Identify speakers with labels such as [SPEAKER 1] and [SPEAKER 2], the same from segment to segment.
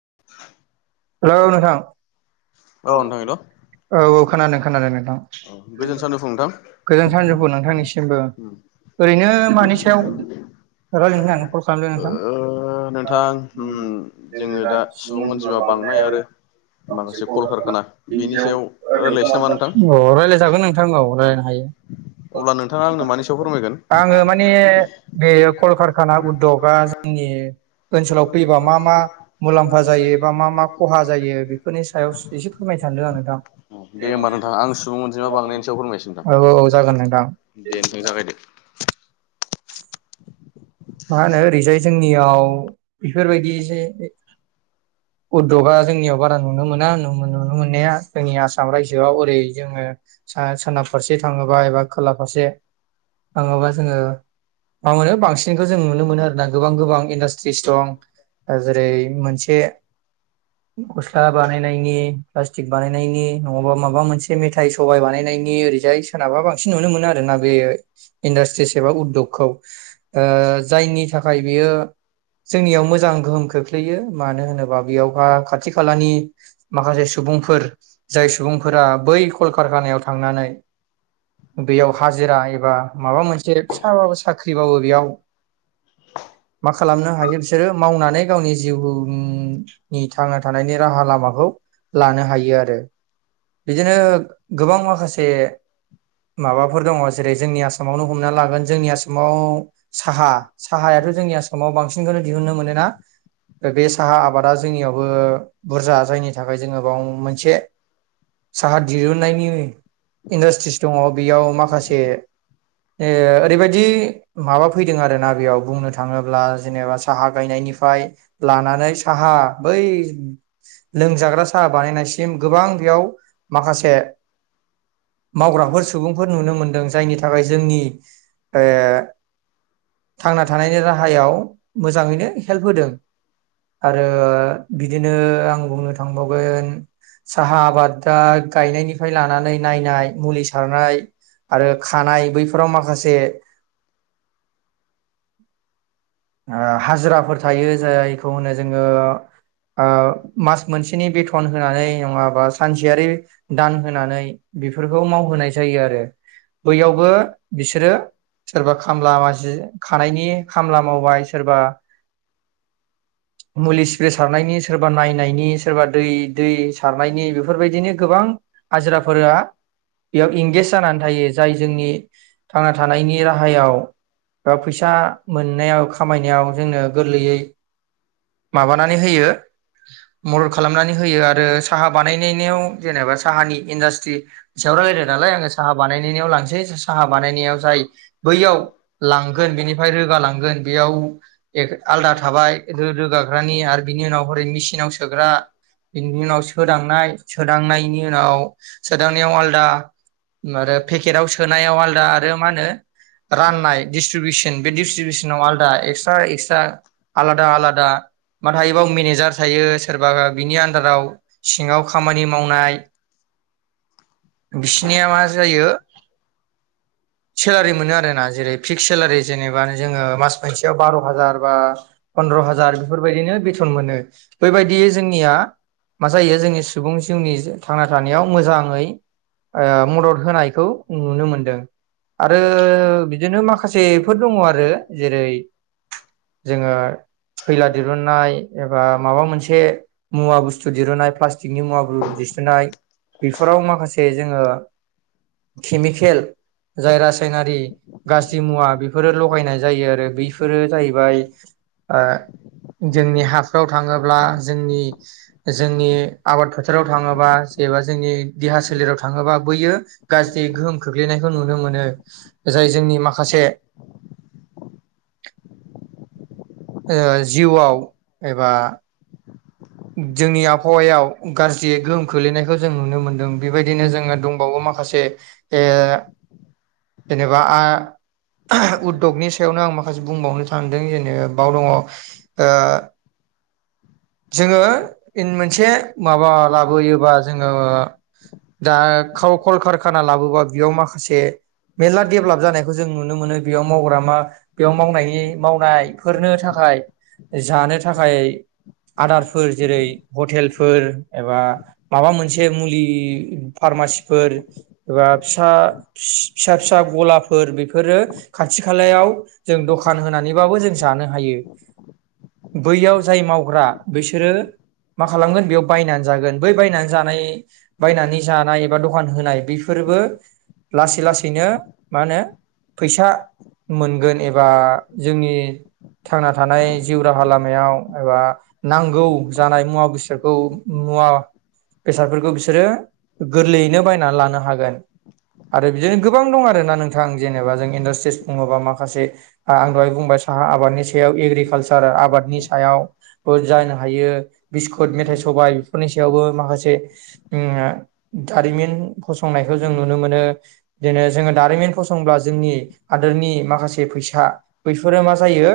[SPEAKER 1] [unintelligible]
[SPEAKER 2] हेल' नोंथां।
[SPEAKER 1] औ नोथां हेल'
[SPEAKER 2] औ औ खोनादों खोनादों नोंथां
[SPEAKER 1] औ गोजोन सानजौफु नोंथां
[SPEAKER 2] गोजोनसानजौफु नोंथांनिसिमबो ओरैनो मानि सायाव रायलायनो होननानै कल खालामदों
[SPEAKER 1] ओ
[SPEAKER 2] नोंथां
[SPEAKER 1] नोंथां उम जोङो दा सुबुं अनजिमा बांनाय आरो माखासे कलकारखाना बेनि सायाव राय्लायनोसै नामा नोंथां
[SPEAKER 2] अ रायलायजागोन नोंथां औ
[SPEAKER 1] अ
[SPEAKER 2] रायलायनो हायो
[SPEAKER 1] [inaudible]
[SPEAKER 2] आङो माने बे कलकारखाना उददगा जोंनि नि ओनसोलाव फैयोबा मा मा मुलाम्फा जायो एबा मा मा खहा जायो बेफोरनि सायाव एसे फोरमायनो सानदों आं नोंथां।
[SPEAKER 1] दे होमबा नोंथां आं सुबुं अनजिमा बांनायनि सायाव फोरमायसै नोंथां
[SPEAKER 2] औ औ जागोन नोंथां।
[SPEAKER 1] दे नोंथां जागायदो
[SPEAKER 2] मा होनो ओरैजाय जोंनियाव बेफोरबायदि जे उददगा जोंनियाव बारा नुनो मोना नुनो मोननाया जोंनि आसाम रायजोआव ओरै जोङो सा सोनाब फारसे थाङोबा एबा खोला फारसे थाङोबा जोङो मा मोनो बांसिन खौ जों नुनो मोनो आरोना गोबां गोबां इडास्ट्रिस दं जेरै मोनसे
[SPEAKER 1] [inaudible]
[SPEAKER 2] गस्ला बानायनायनि प्लास्टिक बानायनायनि नङाबा माबा मोनसे मेथाइ सबायाइ बानायनायनि ओरैजाय सोनाबा बांसिन नुनो मोनो आरोना बे इडास्ट्रिस एबा उद्दगखौ जायनि थाखाय बेयो जोंनियाव मोजां गोहोम खोख्लैयो मानो होनोबा बे बेयाव खाथि खालानि माखासे सुबुंफोर जाय सुबुंफोरा बै कलकारकोनायाव थांनानै बेयाव हाजिरा एबा माबा मोनसे फिसाबाबो साख्रिबाबो बेयाव मा खालामनो हायो बिसोरो मावनानै गावनि जिउ नि थांना थानायनि राहा लामाखौ लानो हायो आरो बिदिनो गोबां माखासे माबाफोर दङ जेरै जोंनि आसामावनो हमना लागोन जोंनि आसामाव साहा साहाया जोंनि आसामाव बांसिनखौ दिहुननो मोनोना बे साहा आबादा जोंनि बुरजा जायनि थाखाय जोङो बाव मोनसे साहा दहुनन्नायनि इन्डास्ट्रिस दङ बेयाव माखासे ओरैबायादि माबा फैदों आरोना बेयाव बुंनो थाङोब्ला जेनेबा साहा गायनायनि निफ्राय लानानै साहा बै लोंजाग्रा साहा बानायनायसिम गोबां बेयाव माखासे मावग्राफोर सुबुंफोर नुनो मोनदों जायनि थाखाय जोंनि थांना थानायनि राहायाव मोजाङैनो हेल्प होदों आरो बिदिनो आं बुंनो थांबावगोन साहा आबाद दा गायनायनिफ्राय लानानै नायनाय मुलि सारनाय आरो खानाय बैफोराव माखासे
[SPEAKER 1] [inaudible]
[SPEAKER 2] हाजिराफोर थायो जायखौ होनो जोङो मास मोनसेनि बेथन होनानै नङाबा सानसेयारि दान होनानै बेफोरखौ मावहोनाय जायो आरो बैयावबो बिसोरो सोरबा खामला जि खानायनि खामला मावो बाय सोरबा
[SPEAKER 1] [inaudible]
[SPEAKER 2] मुलि स्प्रे सारनायनि सोरबा नायनायनि सोरबा दै दै सारनायनि बेफोरबायदिनो गोबां हाजिराफोरा बेयाव इंगेज जानानै थायो जाय जोंनि थांना थानायनि राहायाव बा फैसा मोननायाव खामायनायाव जोंनो गोरलैयै माबानानै होयो मदद खालामनानै होयो आरो साहा बानायनायाव जेनेबा साहानि इन्डास्ट्रि सायाव [inaudible] नालाय आङो साहा बानायनायनियाव लानसै साहा बानायनायाव जाय बैयाव लांगोन बेनिफाय रोगा लांगोन बेयाव आलदा थाबाय रो रोगाग्रानि आरो बिनि उनाव हरै मेचिनाव सोग्रा बेनि उनाव सोदांनाय सोदांनायनि उनाव सोदांनायाव आलदा आरो पेकेटाव सोनायाव आलदा आरो मा होनो राननाय डिसट्रिबिउसन बे डिसट्रिबिउसनाव आलादा एक्सट्रा एक्सट्रा आला दा मा थायोबाव मेनेजार थायो सोरबा बिनि आन्दाराव सिङाव खामानि मावनाय
[SPEAKER 1] [inaudible]
[SPEAKER 2] बिसिनिया मा जायो सेलारि मोनो आरोना जेरै फिक्स सेलारि जेनेबा जोङो मास मोनसेयाव बार'हाजार बा फनद्र हाजार बेफोरबायदिनो बेथन मोनो बैबायदि जोंनिया मा जायो जोंनि सुबुं जिउनि थांना थानायाव मोजाङै ओ मदद होनायखौ नुनो मोनदों आरो बिदिनो माखासेफोर दङ आरो जेरै जोङो खैला दिरुन दिहुननाय बेफोराव माखासे जोङो केमिकेल जाय रासायनारि गाज्रि मुवा बेफोरो लगायनाय जायो आरो बैफोरो जाहैबाय ओ जोंनि हाफ्राव थाङोब्ला जोंनि जोंनि आबाद फोथाराव थाङोबा एबा जोंनि देहा सोलेराव थाङोबा बैयो गाज्रि गोहोम खोख्लैनाय खौनुनो मोनो जाय जोंनि माखासे ओ जिउआव एबा जोंनि आबहावायाव गाज्रियै गोहोम खोलैनायखौ जों नुनो मोनदों बेबाय दिनो जोङो दंबावो माखासे ओ जेनेबा आ उद्दगनि सायावनो आं माखासे बुंबावनो सानदों जेनेबा बाव दङ ओ जोङो इन मोनसे माबा लाबोयोबा जोङो दा खाव कलकारखाना लाबोबा बेयाव माखासे मेरला डेभेलाप जानायखौ जों नुनो मोनो बेयाव मावग्रा मा बेयाव मावनायनि मावनायफोरनो थाखाय जानो थाखाय आदारफोर जेरै हटेलफोर एबा माबा मोनसे मुलि फारमा सिफोर एबा फिसा फिसा फिसा गलाफोर बेफोरो खाथि खालायाव जों द खान होनानैबाबो जों जानो हायो बैयाव जाय मावग्रा बैसोरो मा खालामगोन बेयाव बायनानै जागोन बै बायनानै जानाय बायनानै जानाय एबा दखान होनाय बेफोरबो लासै लासैनो मा होनो फैसा मोनगोन एबा जोंनि थांना थानाय जिउ राहा लामायाव एबा नांगौ जानाय मुवा बेसादखौ मुवा बेसादफोरखौ बिसोरो गोरलैयैनो बायनानै लानो हागोन आरो बिदिनो गोबां दं आरोना नोंथां जेनेबा जों इन्डासट्रिस बुङोबा माखासे आं दहाय बुंबाय साहा आबादनि सायाव एग्रिकालचार आबादनि सायाव बो जानो हायो बिस्कुट मेथाइ सबाइ बेफोरनि सायावबो माखासे उम ओ जारिमिन फसंनायखौ जों नुनो मोनो बिदिनो जोङो दारिमिन फसंब्ला जोंनि हादोरनि माखासे बे फैसा बैफोरो मा जायो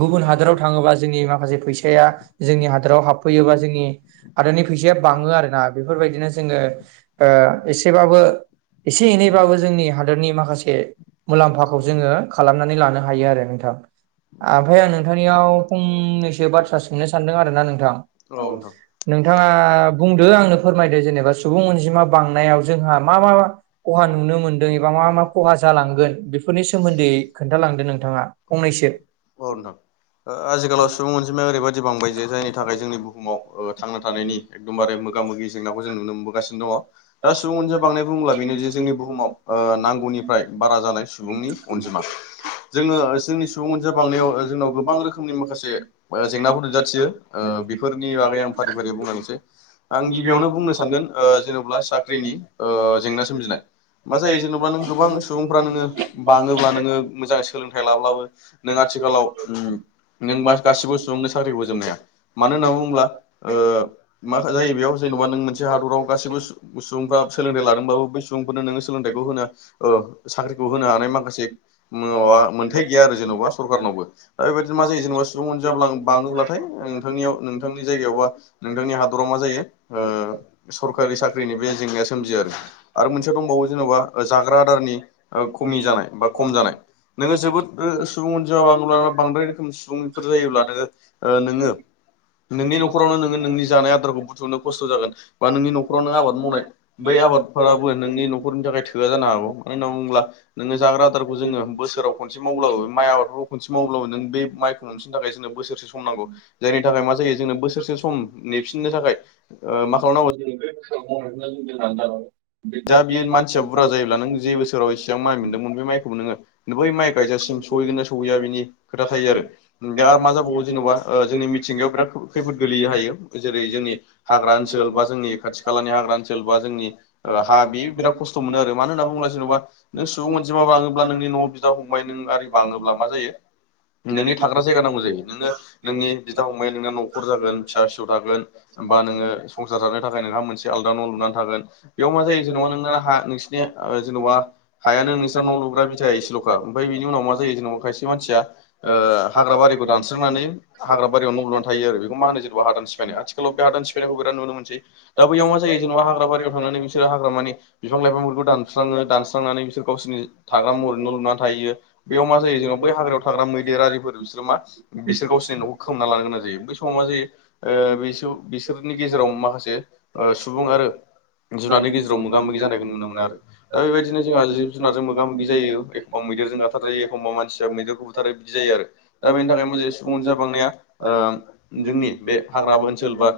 [SPEAKER 2] गुबुन हादोराव थाङोबा जोंनि मा माखासे फैसाया जोंनि हादराव हाबफैयो बा जोंनि हादोरनि फैसाया बाङो आरो ना बेफोरबायदिनो जोङो ओ एसेबाबो एसे एनैबाबो जोंनि हादोरनि माखासे मुलाम्फा खौ जोङो खालामनानै लानो हायो आरो नोंथां ओमफ्राय आं नोंथांनियाव फंनैस सो बाथ्रा सोंनो सानदों आरोना नोंथां
[SPEAKER 1] औ
[SPEAKER 2] ओ
[SPEAKER 1] नोंथां
[SPEAKER 2] सों नोंथाङा बुंदो आंनो फोरमायदो जेनेबा सुबुं अनजिमा बांनायाव जोंहा मा मा खहा नु नुनो मोनदों एबा मा मा खहा जालांगोन बेफोरनि सोमोन्दै खोन्थालांदों नोंथाङा फंनैसो
[SPEAKER 1] औ नोंथां आजिखालाव सुबुं अनजि माया ओरैबायदि बांबाय जे जायनि थाखाय जोंनि बुहुमाव ओ थांना थानायनि एकदमबारे मोगा मोगि जेंनाखौ जों नुनो मोन मोनबो गासिनो दङ दा सुबुं बांनाय बुोब्ला बेनो जे जोंनि बुहुमाव ओ नांगौनिफ्राय बारा जानाय सुबुं सुबुंनि अनजिमा जोङो जोंनि सुबुं अनजिमा बांनायाव जोंनाव गोबां रोखोमनि माखासे ओ जेंनाफोर नुजाथियो ओ बेफोरनि बागै आं फारि फारि बुंलानिसै आं गिबियावनो बुंनो सानगोन ओ जेनेब्ला साख्रिनि ओ जेंना सोमजिनाय मा जायो जेनेबा नों गोबां सुबुंफ्रा नोङो बाङोब्ला नोङो मोजाङै सोलोंथाइ लाब्लाबो नोंआ आथिखालाव नों मा गासिबो सुबुंनि साख्रिखौ होजोबनाया मानो होनना बुङोब्ला ओ माखा-जायो बेयाव जेन'बा नों मोनसे हादराव गासिबो सु-सुबुंफ्रा सोलोंथाइ लादोंबाबो बै सुबुंफोरनो नोङो सोलोंथाइखौ होनो ओ साख्रिखौ होनो हानाय माखासे मो-माबा मोनथाय गैया आरो जेन'बा सखारारनावबो, दा बेबादिनो मा जायो जेन'बा स सुबुं अनजामा ब्ला-बाङोब्लाथाय नोंथांनियाव नोंथांनि जायगायाव बा नोंथांनि हादराव मा जायो ओ सरकारि साख्रिनि बे जेंनाया सोमजियो आरो, आरो मोनसे दंबावो जेन'बा ओ जाग्रा आदारनि ओ खमि जानाय बा खम जानाय नोङो जोबोद ओ सुबुं अनजि ब बांद्राय रोखोम स सुबुंफोर जायोब्ला नोङो ओ नोङो नोंनि न'खरावनो नोङो नोंनि जानाय आदारखौ बुथुमनो खस्थ' जागोन बा नोंनि न'खराव नों आबाद मावनाय बै आबादफोराबो नोंनि न'रनि थाखाय थोआ जानो हागौ मानो होनना बुङोब्ला नोङो जाग्रा आदार जोङो बोसोराव खनसे मावब्लाबो माइ आबादफोरखौ खनसे मावब्लाबो नों बे माइ हमफिननो थाखाय जोंनो बोसोरसे सम नांगौ जायनि थाखाय मा जायो जोंनो बोसोरसे सम नेफिननो थाखाय ओ मा खालामनांगौ
[SPEAKER 2] [unintelligible]
[SPEAKER 1] जा बियो मानसिया बुरजा जायोब्ला नों जे बोसोराव एसेबां माइ मोनदोंमोन बे माइखौबो नोङो बै माइ गायजासिम सहैगोन ना सहैया बिनि खोथा थायो आरो दा मा जाबावगौ जेन'बा ओ जोंनि मिथिंगायाव बिराद खैफोद गोलैयो हायो जेरै जोंनि हाग्रा ओनस ओनसोल बा जोंनि खाथि खालानि हाग्रा ओनसोल बा जोंनि ओ हा बेयो बिराद खस्थ' मोनो आरो मानो होनना बुोब्ला जेन'बा नों सुबुंजिमाबा लाङोब्ला नोंनि न'आव बिदा फंबाय नों [unintelligible] रि बाङोब्ला मा जायो नोंनि थाग्रा जायगा नांगौ जायो नोङो नोंनि बिदा फंबाया नोंनो न'खर जागोन फिसा फिसौ थागोन बा नोङो संसार जानो थाखाय नोंहा मोनसे आलदा न' लुनानै थागोन बेयाव मा जायो जेनेबा नोंना हा नोंसिनि ओ जेनबा हायानो नोंस्रा न' लुग्रा बिथाया एसेल'खा ओमफ्राय बि बिनि उनाव मा जायो जेनेबा खायसे मानसिया ओ हाग्रा बारिखौ दानस्रांनानै हाग्रा बारियावनो न' लुनानै थायो आरो बेखौ मा होनो जेन'बा हादान सिफायनाय, आथिखालाव बे हादान सिफायनायखौ बेराद नुनो मोनसै, दा बैयाव मा जायो जेनबा हाग्राारियाव थनानै [unintelligible] [unintelligible] रो हाग्रामानि बिफां लाइफांफोरखौ दानस्राङो दानस्रांनानै बिसोर गावसोरनि थाग्रा महरै न' लुना थायो बेयाव मा जायो जोंनाव बै हाग्रायाव थाग्रा मैदेर आरिफोर [unintelligible] मा बिसोर गावसोरनि न'खौ खोमान लानो गोनां जायो बै समाव मा जायो ओ बिसोरनि गेजेराव माखासे ओ सुबुं आरो जुनारनि गेजेराव मोगा-मोगि जानायखौ नुनो मोन आरो दा बेबायदिनो जोंहा जिब जुनारजों मोगा-गाोगि जायो एखमबा मैेरजों गाथारजायो एखम्बा मानसिया मैेरखौ बुथारजायो बिदि जायो आरो दा बेनि थाखाय मोजांयै सुंबुं अनजिमा बांनाया ओ जोंनि बे हाग्रा ओनसोल बा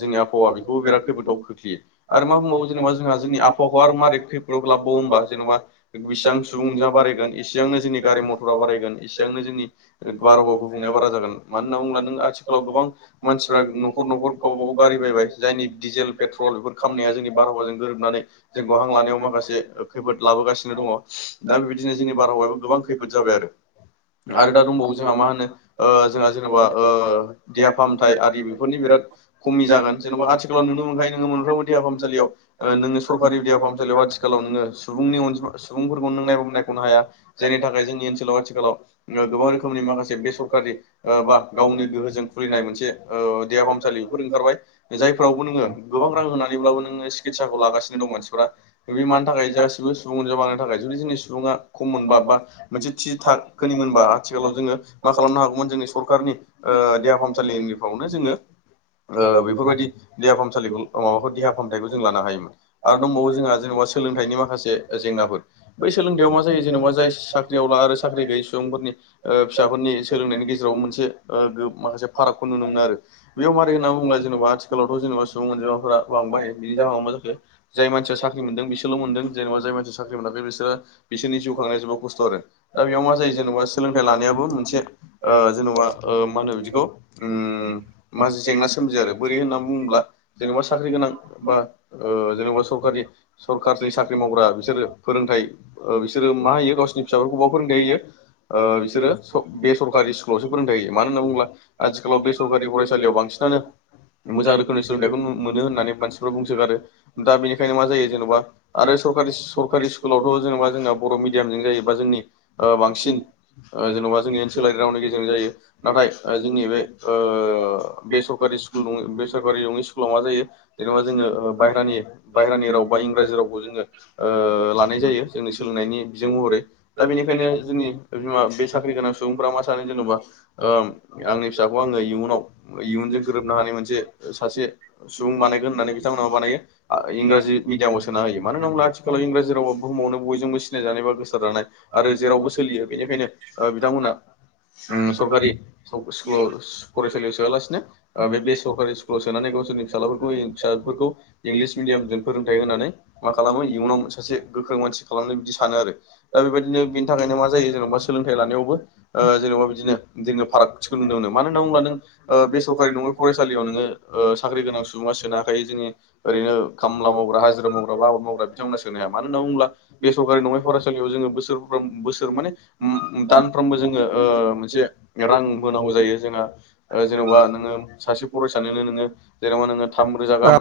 [SPEAKER 1] जोंनि आबहावा बेखौबो बिराद खैफदाव खोख्लैयो आरो मा बुंबावो जेनेबा जोंहा जोंनि आबहावाखौ आरो मारै खैफोदाव लाबावयो होनोब्ला‌ जेनेबा बिसिबां सुबुं अनजिमा बारायो इसिबांनो जोंनि गारि मथरा बारायगोन इसिबांनो जोंनि गुयार अब गुबुंनाया बारा जागोन मानो होनना बुंयोब्ला नों आथिखालाव गोबां मानसिफ्रा नखर-नखर गावब गाव गारि फैबाय जायनि डिजेल पेट्रल बेफोरखो खामनाया जोंनि बारहावाजों गोरोबनानै जोंखौ हां लानायाव माखासे खैफोद लाबोगासिनो दंङ दा बेबायदि दिनै जोंनि बारहावायाबो गोबां खैफोद जाबाय आरो दा दंबावो जोहा मा होनो ओ जोहा जेनेबा ओ देहा फाहामथाइआरि बेफोरनि बेराद खमि जागोन जेनबा आथिखालाव नुनो मोनखाङो [unintelligible] देहा फाहामसालियाव ओ नोंङो सरखारि देहाफाहामसालियाव आथिखालाव नोंङो सुबुंनि अनजिमा सुबुंफोरखौ नों नायबाबो नायखनो नो हाया जायनि थाखाय जोंनि ओनसोलाव आथिखालाव गोबां रोख रोखोमनि माखासे बे सरकारि ओ बा गावनि गोहोजों खुलिनाय मोनसे ओ देहा फाहामसालि बेफोर ओंखारबाय जायफोरावबो नोंङो गोबां रां होनानै ब्लाबो नोंङो सिखितसाखौ लागासिनो दं मानसिफोरा बे मानि थाखाय गासिबो सुबुं अनजिमा मानि थाखाय जुदि जोंनि सुबुंङा खम मोनबा बा मोनसे थि थाखोनि मोनबा आथि आथिखालाव जोंङो मा खालामनो हागौमोन जोंनि सरखारनि ओ देहा फाहामसालिनिफ्रावनो जोंङो ओ बेफोरबायदि देहा फाहामसालिखौ अ माबाखौ देहा फामथायखौ जों लानो हायोमोन आरो दंबावो जोंहा जेनेबा सोलोंथाइनि माखासे जेंनाफोर बै सोलोंथाइयाव मा जायो जेनेबा जाय साख्रियावला आरो साख्रि गैयै सुबुंफोरनि ओ फिसाफोरनि सोलोंनायनि गेजेराव मोनसे ओ गोब माखासे फारागखौ नुनो मोनो आरो बेयाव मारै होनना बुंङोब्ला जेनबा आथिखालावथ' जेनबा सुबुं अनजिमाफोरा बांबाय बिनि जाहोनाव मा जाखो जाय मानसिया साख्रि मोनदों बिसोरल' मोनदों जेनेबा जाय मानसिया साख्रि मोनाखै बिसोरो बिसोरनि जिउ खांनाया जोबोद खस्थ' आरो दा बेयाव मा जायो जेनेबा सोलोंथाइ लानायाबो मोनसे ओ जेनबा ओ माहोनो बिदिखौ उ मासे जेंना सोमजियो आरो बोरै होननानै बुंङोब्ला जेनेबा साख्रि गोनां बा ओ जेनेबा सरकारि सरकानि साख्रि मावग्रा बिसोरो फोरोंथाइ ओ बिसोरो मा होयो गावसिनि फिसाफोरखौ बहा फोरोंथायाइ होयो ओ बिसोरो बे सरकारि स्कुलावसो फोरोंथाय होयो मानो होनना बुंङोब्ला आथिखालाव बे सरकारि फरायसालियाव बांसिनानो मोजां रोखोमनि सोलोंथाइखौ मोनो होननानै मानसिफ्रा बुंसोगारो दा बेनिखायनो मा जायो जेनबा आरो सरखारि सरकारि सिकुलावथ' जेनेबा जोंना बर' मिडियामजों जायो बा जोंनि ओ‌ बांसिन ओ जेनबा जोंनि ओनसोलारि रावनि गेजेरजों जायो नाथाय जोंनि बे ओ बेसरकारि बे सिखुल दंङो बे सोरकारिआवनो सिखु लाव मा जायो जेनबा जोंङो ओ बाहेरानि बाहेरानि राव बा इंराजि रावखौ जोंङो ओ‌ लानाय‌ जायो। जोंनि सोलोंनायनि बिजों महरै दा बेनिखायनो जोंनि बिमा बे साख्रि गोनां सुबुंफोरा मा सानो जेनबा ओ‌ आंनि फिसाखौ आंङो इउनाव इउन जों गोरोबनो हानाय मोनसे सासे सुबुं बानायगोन होननानै बिथांमोनाबो बानायो आ इंराजि मिडियामाव सोना होयो मानो होनोब्ला आथिखालाव इंराजि रावा बुहुमावनो बयजोंबो सिनायजानाय बा गोसार जानाय आरो जेरावबो सोलियो बेनिखायनो ओ बिथांमोनहा उ सरकारि स्कुिलाव फरायसालियाव सोआलासिनो ओ बे सरकारि स्कुलाव सोनानै गावसोरनि फिसालाफोरखौ फिसाफोरखौ इंलिस मिडियामजों फोरोंथाइ होननानै मा खालामो इयुनाव सासे गोख्रों मान सि खालामनो बेदि सानो आरो दा बेबायदिनो बेनि थाखायनो मा‌ जायो जों सोलोंथाय लानायावबो ओ जेनबा बिदिनो जोंङो फारागथिखौ नुनो मोनो। मानो होनानै बुंङोब्ला नों ओ बेसर नङै फरायसालियाव नोंङो ओ साख्रि गोनां सुबुंङा सोनोहाखायो जोंनि ओरैनो खामला मावग्रा हाजिरा मावग्रा आबाद मावग्रा बिथांमोना सोनो हाया मानो होनबा बुंब्ला बे सरकारि नंङै फरायसालियाव जोंङो बोसोरफ्राम बोसोर माने उम दानफ्रोमबो जोंङो ओ मोनसे रां होनांगौ जायो जोंहा ओ जेनबा नोंङो सासे फरायसानोनो नोङो जेनेबा नोङो थाम रोजा गाम